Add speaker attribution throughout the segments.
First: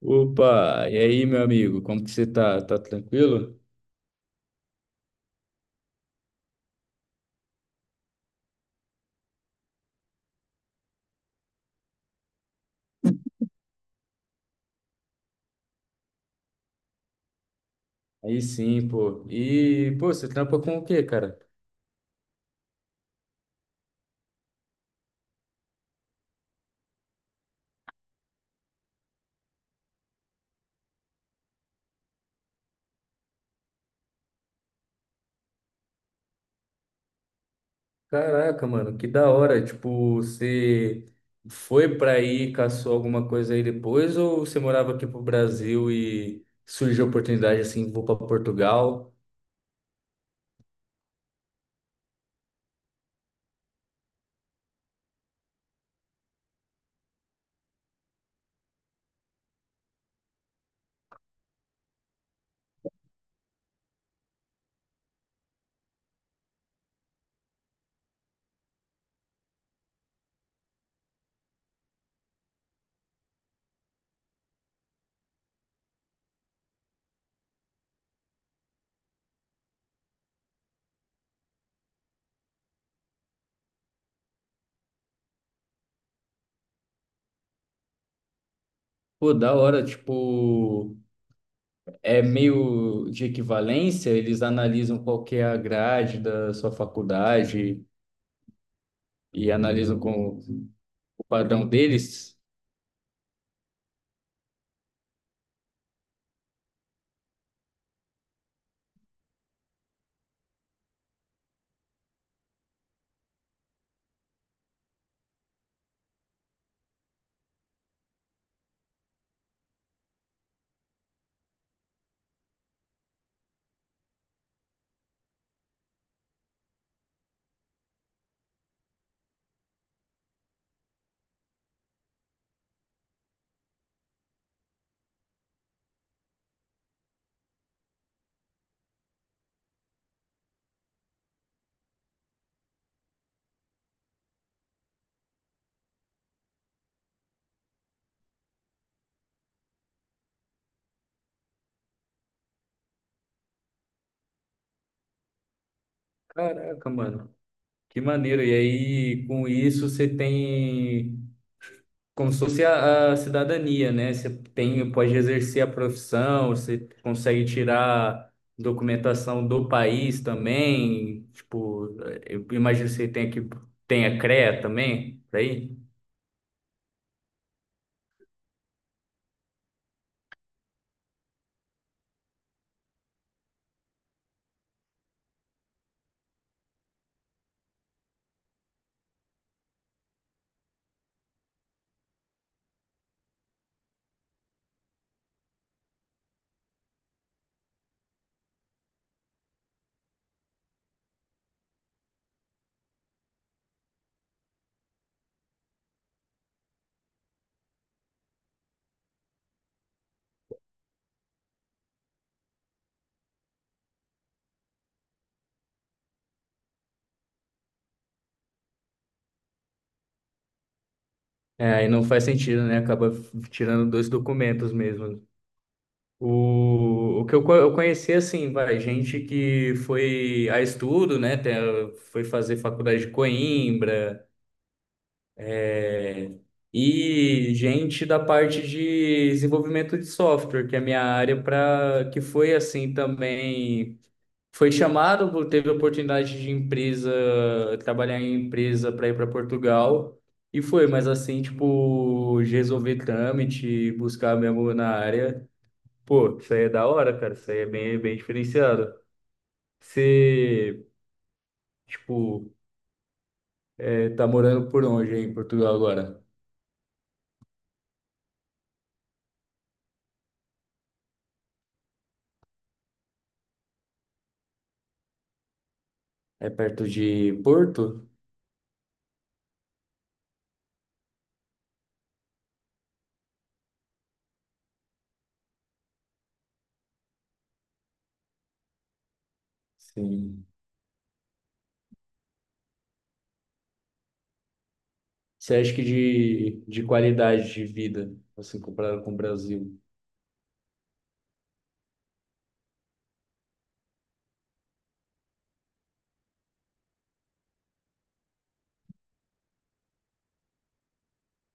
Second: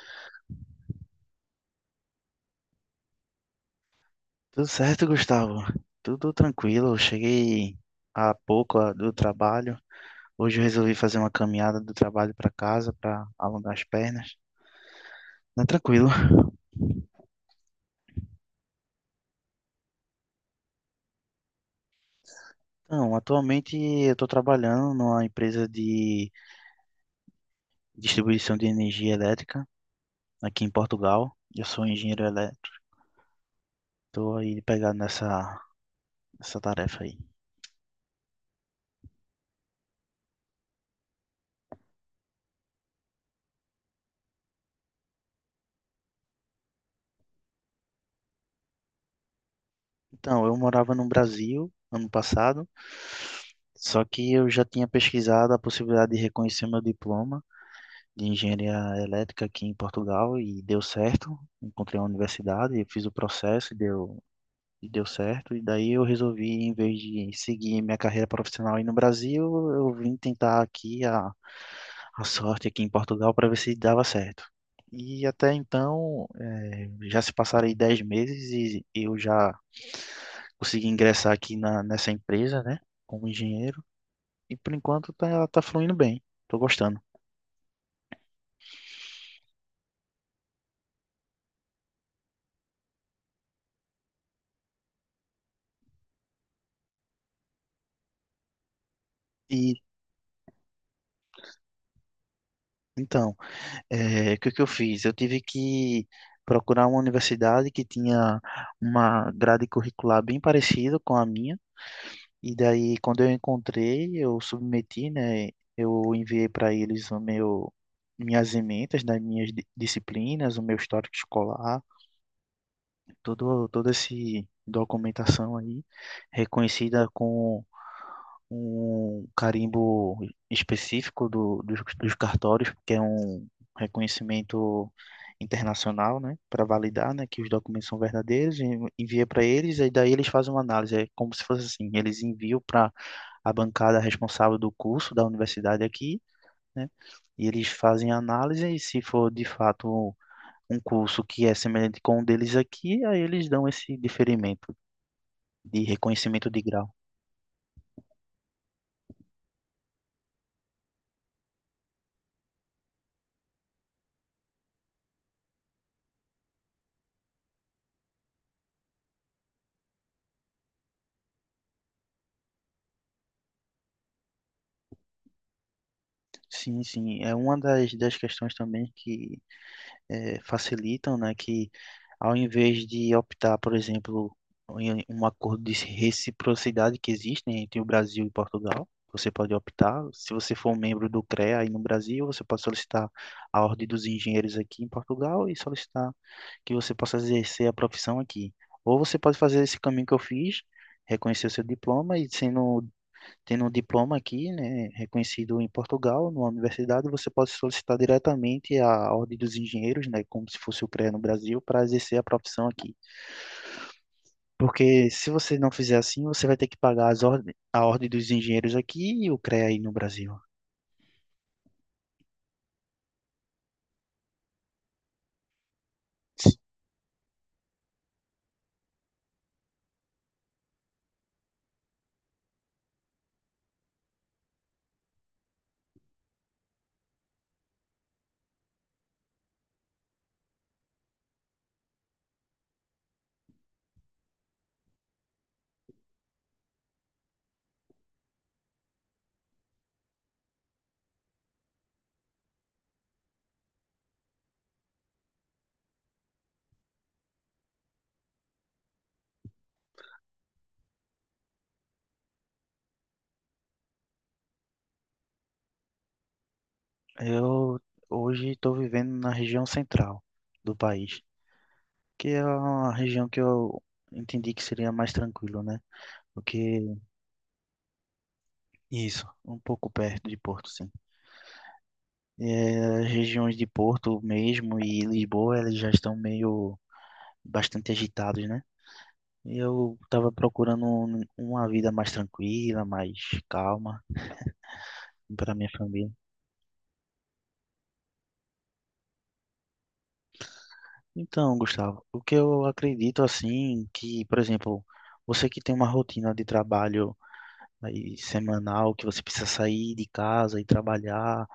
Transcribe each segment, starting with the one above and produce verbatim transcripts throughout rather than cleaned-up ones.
Speaker 1: Opa, e aí, meu amigo, como que você tá? Tá tranquilo?
Speaker 2: Tudo certo, Gustavo? Tudo tranquilo. Eu cheguei há pouco ah, do trabalho. Hoje eu resolvi fazer uma caminhada do trabalho para casa para alongar as pernas. Tá tranquilo.
Speaker 1: Aí sim, pô. E, pô, você trampa com o quê, cara?
Speaker 2: Então, atualmente eu estou trabalhando numa empresa de distribuição de energia elétrica aqui em Portugal. Eu sou engenheiro elétrico. Estou aí pegado nessa, nessa tarefa aí.
Speaker 1: Caraca, mano, que da hora. Tipo, você foi pra aí, caçou alguma coisa aí depois, ou você morava aqui pro Brasil e surgiu a oportunidade assim, vou pra Portugal?
Speaker 2: Então, eu morava no Brasil ano passado, só que eu já tinha pesquisado a possibilidade de reconhecer meu diploma de engenharia elétrica aqui em Portugal e deu certo. Encontrei uma universidade, eu fiz o processo e deu, e deu certo. E daí eu resolvi, em vez de seguir minha carreira profissional aí no Brasil, eu vim tentar aqui a, a sorte aqui em Portugal para ver se dava certo. E até então, eh, já se passaram aí dez meses e eu já consegui ingressar aqui na, nessa empresa, né, como engenheiro. E por enquanto tá, tá fluindo bem, tô gostando.
Speaker 1: Pô, da hora, tipo, é meio de equivalência, eles analisam qual que é a grade da sua faculdade e
Speaker 2: E
Speaker 1: analisam com o padrão deles.
Speaker 2: então, É, o que que eu fiz? Eu tive que procurar uma universidade que tinha uma grade curricular bem parecida com a minha, e daí quando eu encontrei, eu submeti, né? Eu enviei para eles o meu minhas ementas das minhas di- disciplinas, o meu histórico escolar, todo toda essa documentação aí reconhecida com um carimbo específico do, dos, dos cartórios, que é um reconhecimento internacional, né, para validar, né, que os documentos são verdadeiros, e envia para eles, e daí eles fazem uma análise, é como se fosse assim, eles enviam para a bancada responsável do curso da universidade aqui, né, e eles fazem a análise, e se for de fato um curso que é semelhante com o deles aqui, aí eles dão esse diferimento de reconhecimento de
Speaker 1: Caraca,
Speaker 2: grau.
Speaker 1: mano, que maneiro. E aí, com isso, você tem como se fosse a, a cidadania, né? Você tem, pode exercer a profissão, você consegue tirar documentação do país também. Tipo, eh, eu imagino que você tem que tenha CREA também, por aí.
Speaker 2: Sim, sim. É uma das, das questões também que eh, facilitam, né? Que, ao invés de optar, por exemplo, em um acordo de reciprocidade que existe, né, entre o Brasil e Portugal, você pode optar, se você for um membro do CREA aí no Brasil, você pode solicitar a Ordem dos Engenheiros aqui em Portugal e solicitar que você possa exercer a profissão aqui. Ou você pode fazer esse caminho que eu fiz, reconhecer o seu diploma e sendo, tendo um diploma aqui, né, reconhecido em Portugal, numa universidade, você pode solicitar diretamente a Ordem dos Engenheiros, né, como se fosse o CREA no Brasil, para exercer a profissão aqui. Porque se você não fizer assim, você vai ter que pagar as ordem, a Ordem dos Engenheiros aqui e o CREA aí no Brasil.
Speaker 1: É, aí não faz sentido, né? Acaba f- tirando dois documentos mesmo. O, o que eu, co- eu conheci, assim, vai, gente que foi a estudo, né? tem- Foi fazer faculdade de Coimbra, é, e gente da parte de desenvolvimento de software, que é a minha área, para que foi assim também. Foi chamado, teve oportunidade de empresa, trabalhar em empresa para ir para Portugal, e foi, mas assim, tipo, de resolver trâmite, buscar mesmo na área. Pô, isso aí é da hora, cara. Isso aí é bem, bem diferenciado. Você, tipo, é, tá morando por onde aí em Portugal agora?
Speaker 2: Eu hoje estou vivendo na região central do país, que é uma região que eu entendi que seria mais tranquilo, né?
Speaker 1: É
Speaker 2: Porque
Speaker 1: perto de Porto?
Speaker 2: isso, um pouco perto de Porto, sim. É, as regiões de Porto mesmo e Lisboa, elas já estão meio bastante agitados, né? E eu estava
Speaker 1: Sim.
Speaker 2: procurando um- uma vida mais tranquila, mais calma para
Speaker 1: Você
Speaker 2: minha
Speaker 1: acha que
Speaker 2: família.
Speaker 1: de, de qualidade de vida, assim, comparado com o Brasil?
Speaker 2: Então, Gustavo, o que eu acredito assim, que, por exemplo, você que tem uma rotina de trabalho aí semanal, que você precisa sair de casa e trabalhar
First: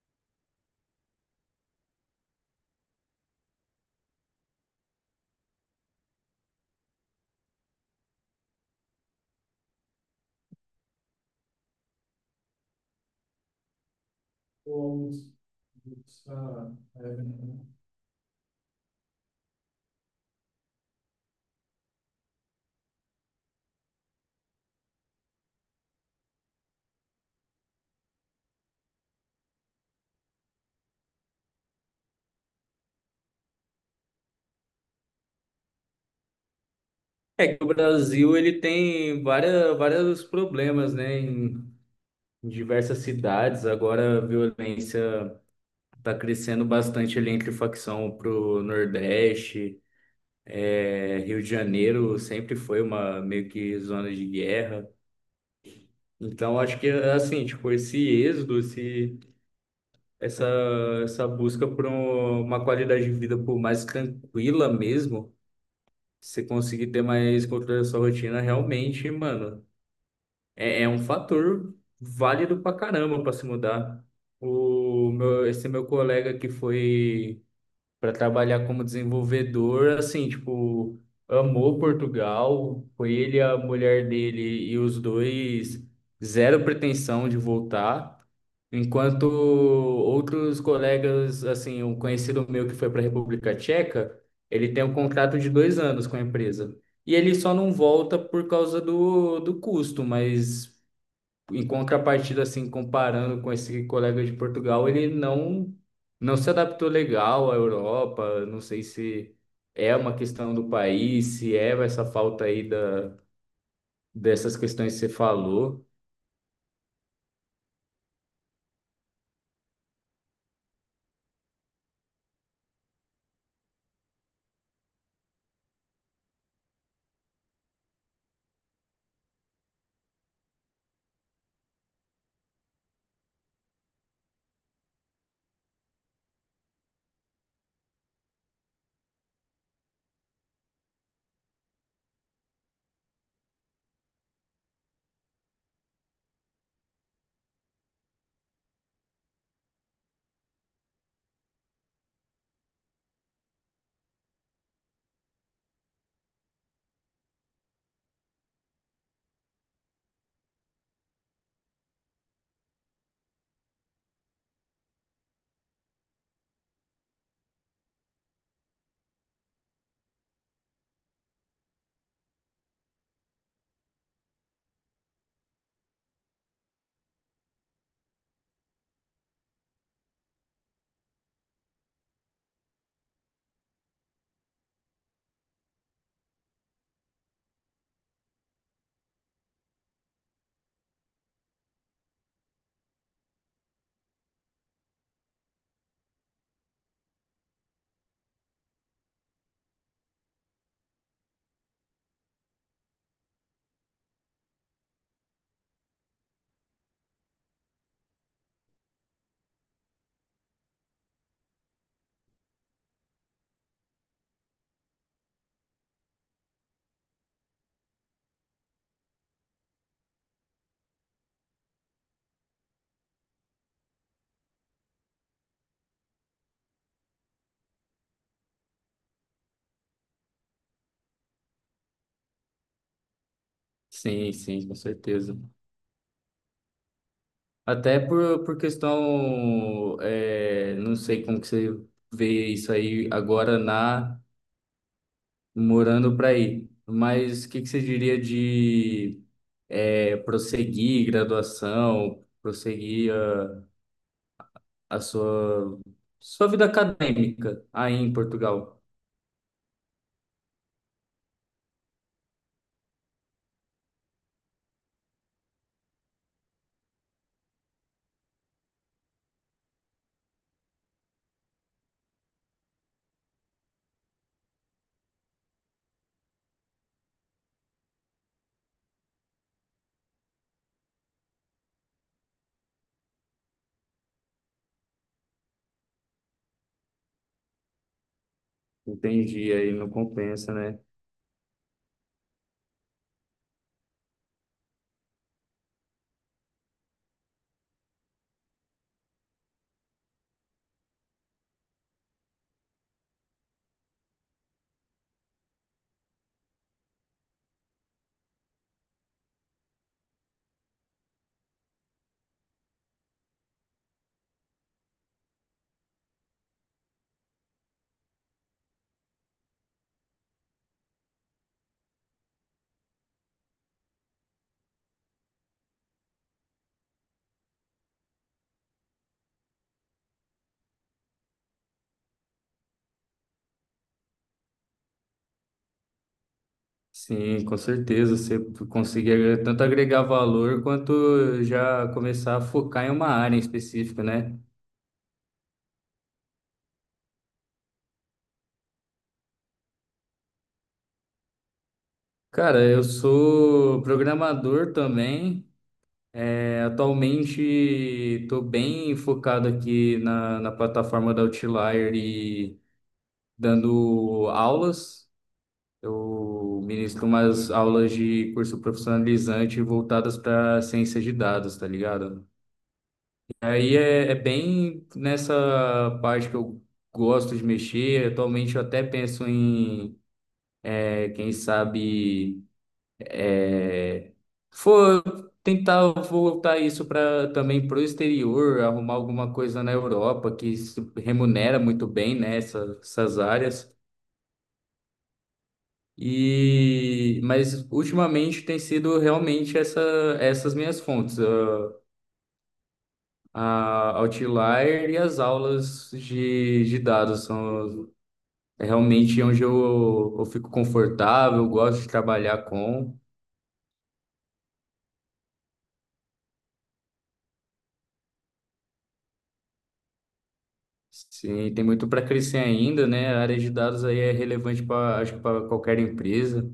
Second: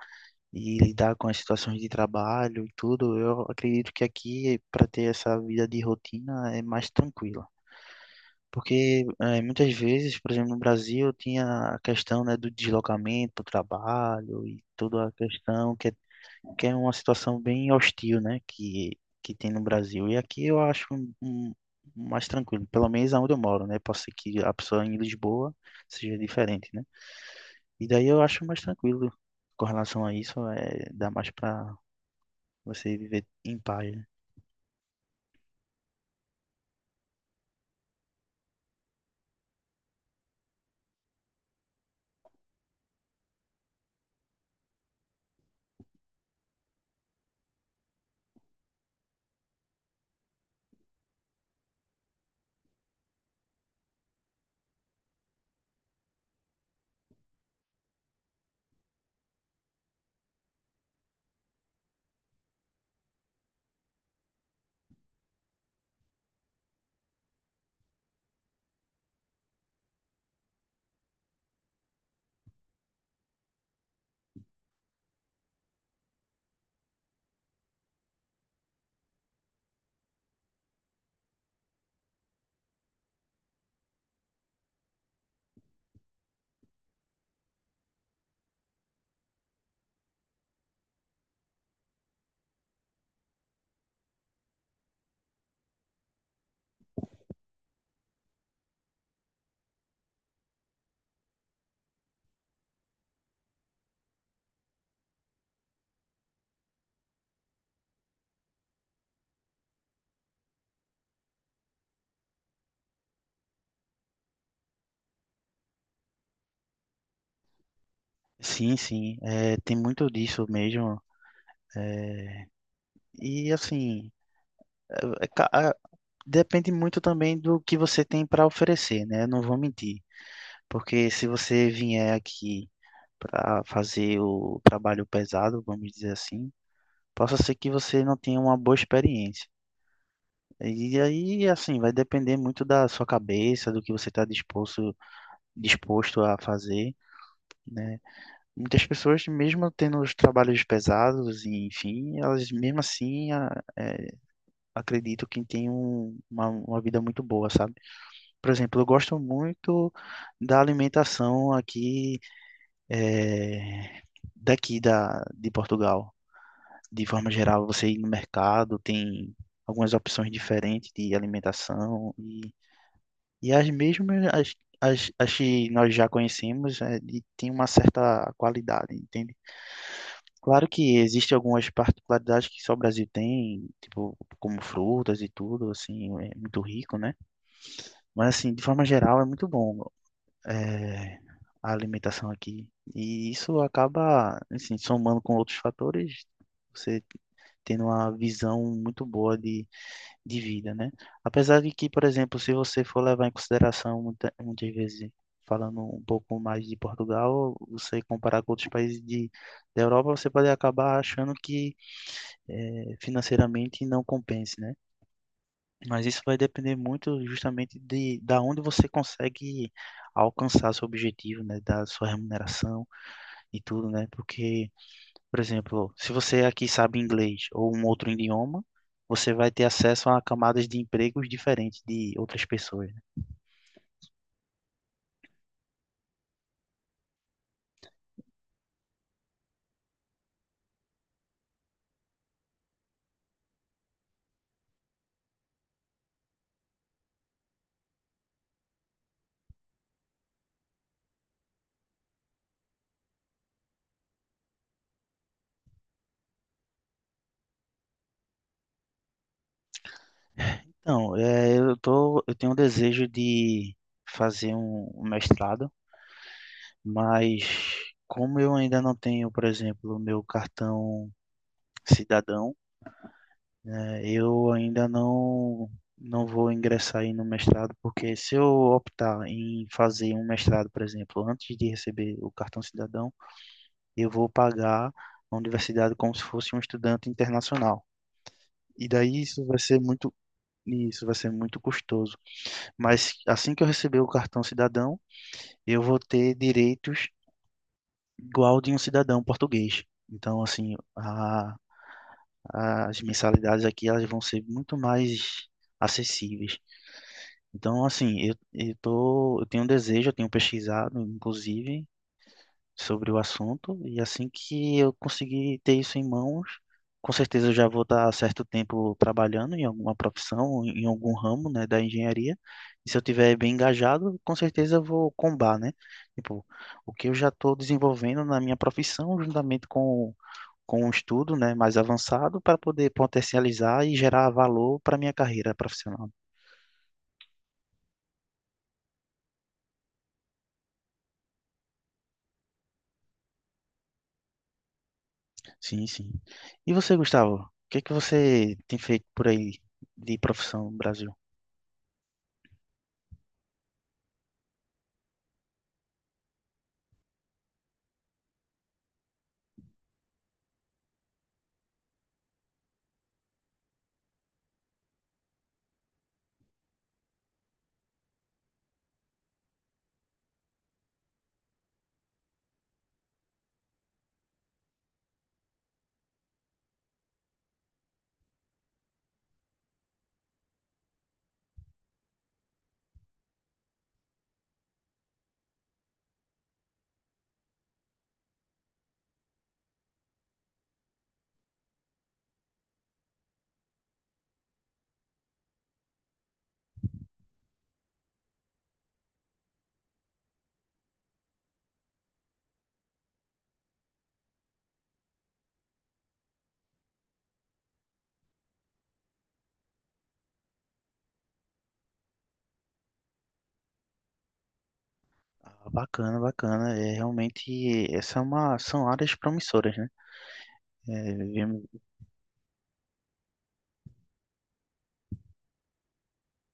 Speaker 2: e lidar com as situações de trabalho e tudo, eu acredito que aqui, para ter essa vida de rotina, é mais tranquila. Porque eh, muitas vezes, por exemplo, no Brasil, tinha a questão, né, do deslocamento para o trabalho e toda a questão que é, que é uma situação bem hostil, né, que, que tem no Brasil. E aqui eu acho um, um- mais tranquilo, pelo menos aonde eu moro, né? Pode ser que a pessoa em Lisboa seja diferente, né? E daí eu acho mais tranquilo com relação a isso, é, dá mais para você viver em paz, né?
Speaker 1: É que o Brasil ele tem várias, vários problemas, né? Em diversas cidades. Agora a violência tá crescendo bastante ali entre facção pro Nordeste. É, Rio de Janeiro sempre foi uma meio que zona de guerra. Então acho que assim, tipo, esse êxodo, esse, essa, essa busca por um- uma qualidade de vida por mais tranquila mesmo, você conseguir ter mais controle da sua rotina, realmente, mano, é, é um fator válido pra caramba pra se mudar. O meu, esse meu colega que foi para trabalhar como desenvolvedor, assim, tipo, amou Portugal, foi ele, a mulher dele e os dois, zero pretensão de voltar. Enquanto outros colegas, assim, um conhecido meu que foi para a República Tcheca, ele tem um contrato de dois anos com a empresa. E ele só não volta por causa do, do custo, mas em contrapartida, assim, comparando com esse colega de Portugal, ele não não se adaptou legal à Europa. Não sei se é uma questão do país, se é essa falta aí da, dessas questões que você falou.
Speaker 2: Sim, sim, é, tem muito disso mesmo. E assim, é, é ca- a- depende muito também do que você tem para oferecer, né? Não vou mentir, porque se você vier aqui para fazer o trabalho pesado, vamos dizer assim, possa ser que você não tenha uma boa experiência. E aí, assim, vai depender muito da sua cabeça, do que você está disposto, disposto a fazer, né? Muitas pessoas, mesmo tendo os trabalhos pesados, e, enfim, elas mesmo assim a- acredito que têm um- uma, uma vida muito boa, sabe? Por exemplo, eu gosto muito da alimentação aqui, eh, daqui da, de Portugal. De forma geral, você ir no mercado, tem algumas opções diferentes de alimentação e, e as mesmas as, as, as que nós já conhecemos, eh, e tem uma certa qualidade, entende? Claro que existem algumas particularidades que só o Brasil tem, tipo, como frutas e tudo, assim, é muito rico, né? Mas, assim, de forma geral, é muito bom, é, a alimentação aqui. E isso acaba, assim, somando com outros fatores, você tendo uma visão muito boa de, de vida, né? Apesar de que, por exemplo, se você for levar em consideração, muita, muitas vezes, falando um pouco mais de Portugal, você comparar com outros países de, da Europa, você pode acabar achando que eh, financeiramente não compense, né? Mas isso vai depender muito justamente de da onde você consegue alcançar seu objetivo, né? Da sua remuneração e tudo, né? Porque, por exemplo, se você aqui sabe inglês ou um outro idioma, você vai ter acesso a camadas de empregos diferentes de outras pessoas, né?
Speaker 1: Sim, sim, com certeza. Até por, por questão, é, não sei como que você vê isso aí agora na morando para aí, mas o que que você diria de é, prosseguir graduação, prosseguir a, a sua, sua vida acadêmica aí em Portugal?
Speaker 2: Então, eh, eu tô, eu tenho um desejo de fazer um um mestrado, mas como eu ainda não tenho, por exemplo, o meu cartão cidadão, né? Eu ainda não não vou ingressar aí no mestrado, porque se eu optar em fazer um mestrado, por exemplo, antes de receber o cartão cidadão, eu vou pagar a universidade como se fosse um estudante internacional. E daí isso
Speaker 1: Entendi,
Speaker 2: vai
Speaker 1: aí
Speaker 2: ser
Speaker 1: não
Speaker 2: muito
Speaker 1: compensa, né?
Speaker 2: isso vai ser muito custoso. Mas assim que eu receber o cartão cidadão, eu vou ter direitos igual de um cidadão português. Então, assim, a, as mensalidades aqui elas vão ser muito mais acessíveis. Então, assim, eu, eu tô, eu tenho um desejo, eu tenho pesquisado, inclusive, sobre o assunto, e assim que eu conseguir ter isso em mãos, com certeza eu já vou estar há certo tempo trabalhando em alguma profissão, em algum ramo, né, da engenharia, e se eu tiver bem engajado, com certeza eu vou combar, né? Tipo, o que eu já estou desenvolvendo na minha profissão, juntamente com, com um estudo, né, mais avançado, para poder potencializar e gerar valor para minha carreira profissional.
Speaker 1: Sim, com certeza. Você conseguir agre- tanto agregar valor quanto já começar a focar em uma área em específico, né?
Speaker 2: Sim, sim. E você, Gustavo, o que é que você tem feito por aí de profissão no Brasil?
Speaker 1: Cara, eu sou programador também. É, atualmente estou bem focado aqui na, na plataforma da Outlier e dando aulas. Eu ministro umas aulas de curso profissionalizante voltadas para ciência de dados, tá ligado? E aí é, é bem nessa parte que eu gosto de mexer. Atualmente eu até penso em, é, quem sabe é, for tentar voltar isso para também para o exterior, arrumar alguma coisa na Europa que se remunera muito bem, né, essa- essas áreas. E mas ultimamente tem sido realmente essa, essas minhas fontes, a, a Outlier e as aulas de, de dados são é realmente onde eu, eu fico confortável, gosto de trabalhar com.
Speaker 2: Ah, bacana, bacana. É realmente, essa é uma, são áreas promissoras, né? É,
Speaker 1: Sim, tem
Speaker 2: vemos-
Speaker 1: muito para crescer ainda, né? A área de dados aí é relevante para, acho que para qualquer empresa.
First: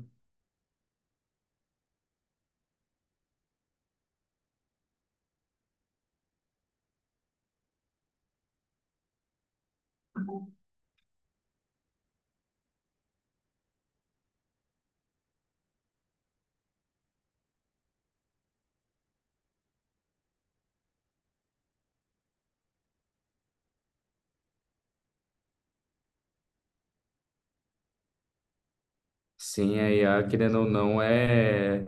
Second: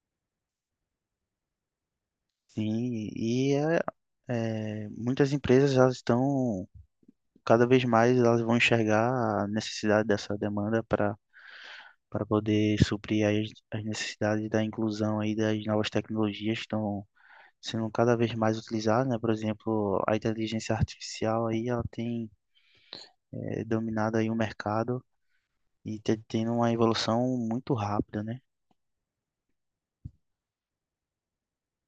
Speaker 2: sim, e é, é, muitas empresas elas estão cada vez mais elas vão enxergar a necessidade dessa demanda para para poder suprir aí as, as necessidades da inclusão aí das novas tecnologias que estão sendo cada vez mais utilizadas, né? Por exemplo, a inteligência artificial aí ela tem eh, dominado aí o mercado e te- tendo uma evolução muito rápida, né?
Speaker 1: Sim, a I A, querendo ou não, é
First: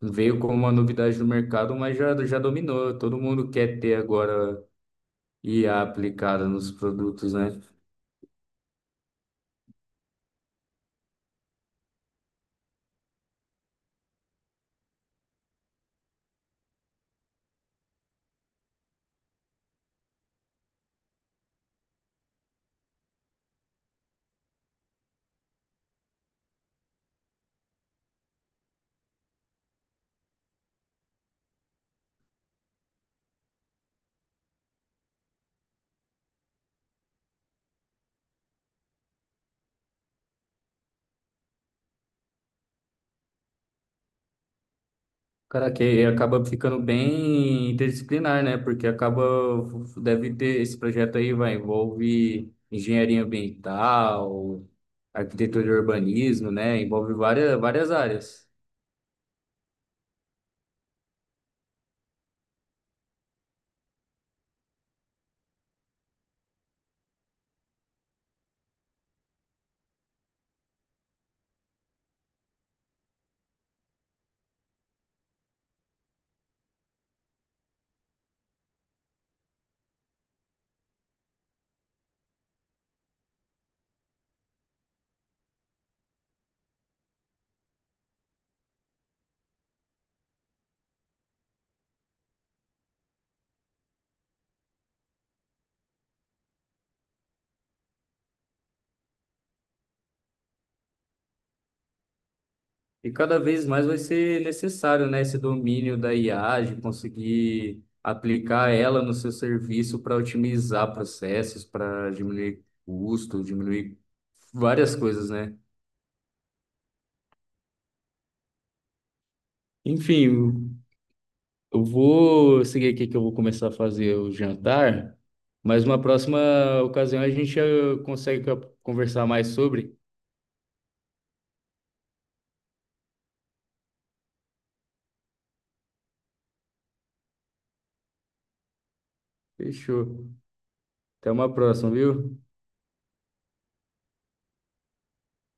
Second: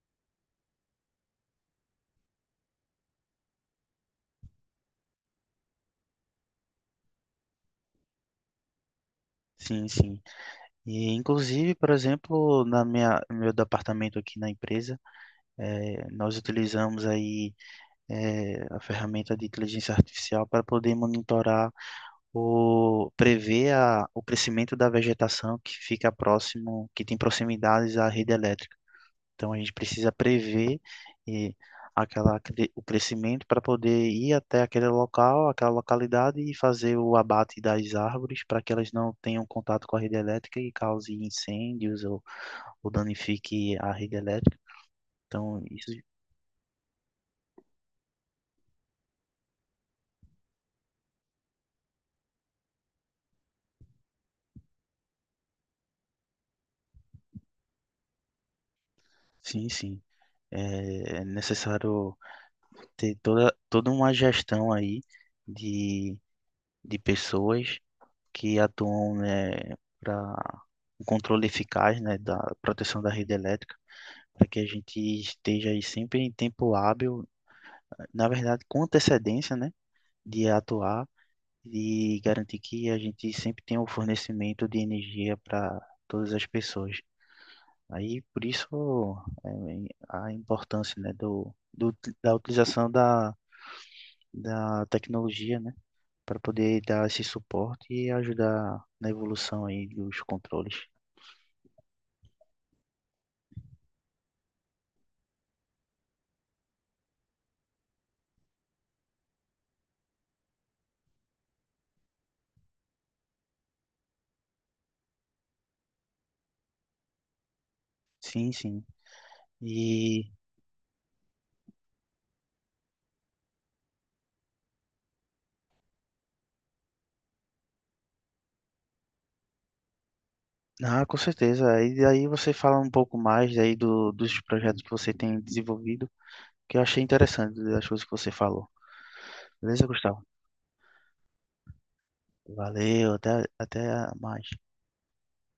Speaker 1: veio como uma novidade no mercado, mas já, já dominou. Todo mundo quer ter agora I A aplicada nos produtos, né?
Speaker 2: Sim, sim. E inclusive, por exemplo, na minha no meu departamento aqui na empresa, eh, nós utilizamos aí eh, a ferramenta de inteligência artificial para poder monitorar o prever a, o crescimento da vegetação que fica próximo, que tem proximidades à rede elétrica. Então a gente precisa prever e aquela, cre- o crescimento para poder ir até aquele local, aquela localidade e fazer o abate das árvores para que elas não tenham contato com a rede elétrica e cause incêndios ou, ou danifique a rede elétrica. Então
Speaker 1: Cara,
Speaker 2: isso,
Speaker 1: que acaba ficando bem interdisciplinar, né? Porque acaba, deve ter, esse projeto aí vai envolve engenharia ambiental, arquitetura e urbanismo, né? Envolve várias, várias áreas.
Speaker 2: sim, sim, é é necessário ter toda, toda uma gestão aí de, de pessoas que atuam, né, para um controle eficaz, né, da proteção da rede elétrica, para que a gente esteja aí sempre em tempo hábil, na verdade, com antecedência, né, de atuar e garantir que a gente sempre tenha o fornecimento de energia para todas as pessoas. Aí, por isso, é, a importância, né, do, do, da utilização da, da tecnologia, né, para poder dar esse suporte e ajudar na evolução aí dos controles.
Speaker 1: E cada vez mais vai ser necessário, né, esse domínio da I A, de conseguir aplicar ela no seu serviço para otimizar processos, para diminuir custo, diminuir várias coisas, né?
Speaker 2: Sim, sim. E
Speaker 1: Enfim, eu vou seguir aqui que eu vou começar a fazer o jantar, mas uma próxima ocasião a gente eh, consegue co- conversar mais sobre.
Speaker 2: ah, com certeza. E aí você fala um pouco mais aí do, dos projetos que você tem desenvolvido, que eu achei interessante das coisas que você falou. Beleza, Gustavo?
Speaker 1: Fechou. Até uma próxima, viu?
Speaker 2: Valeu, até, até mais.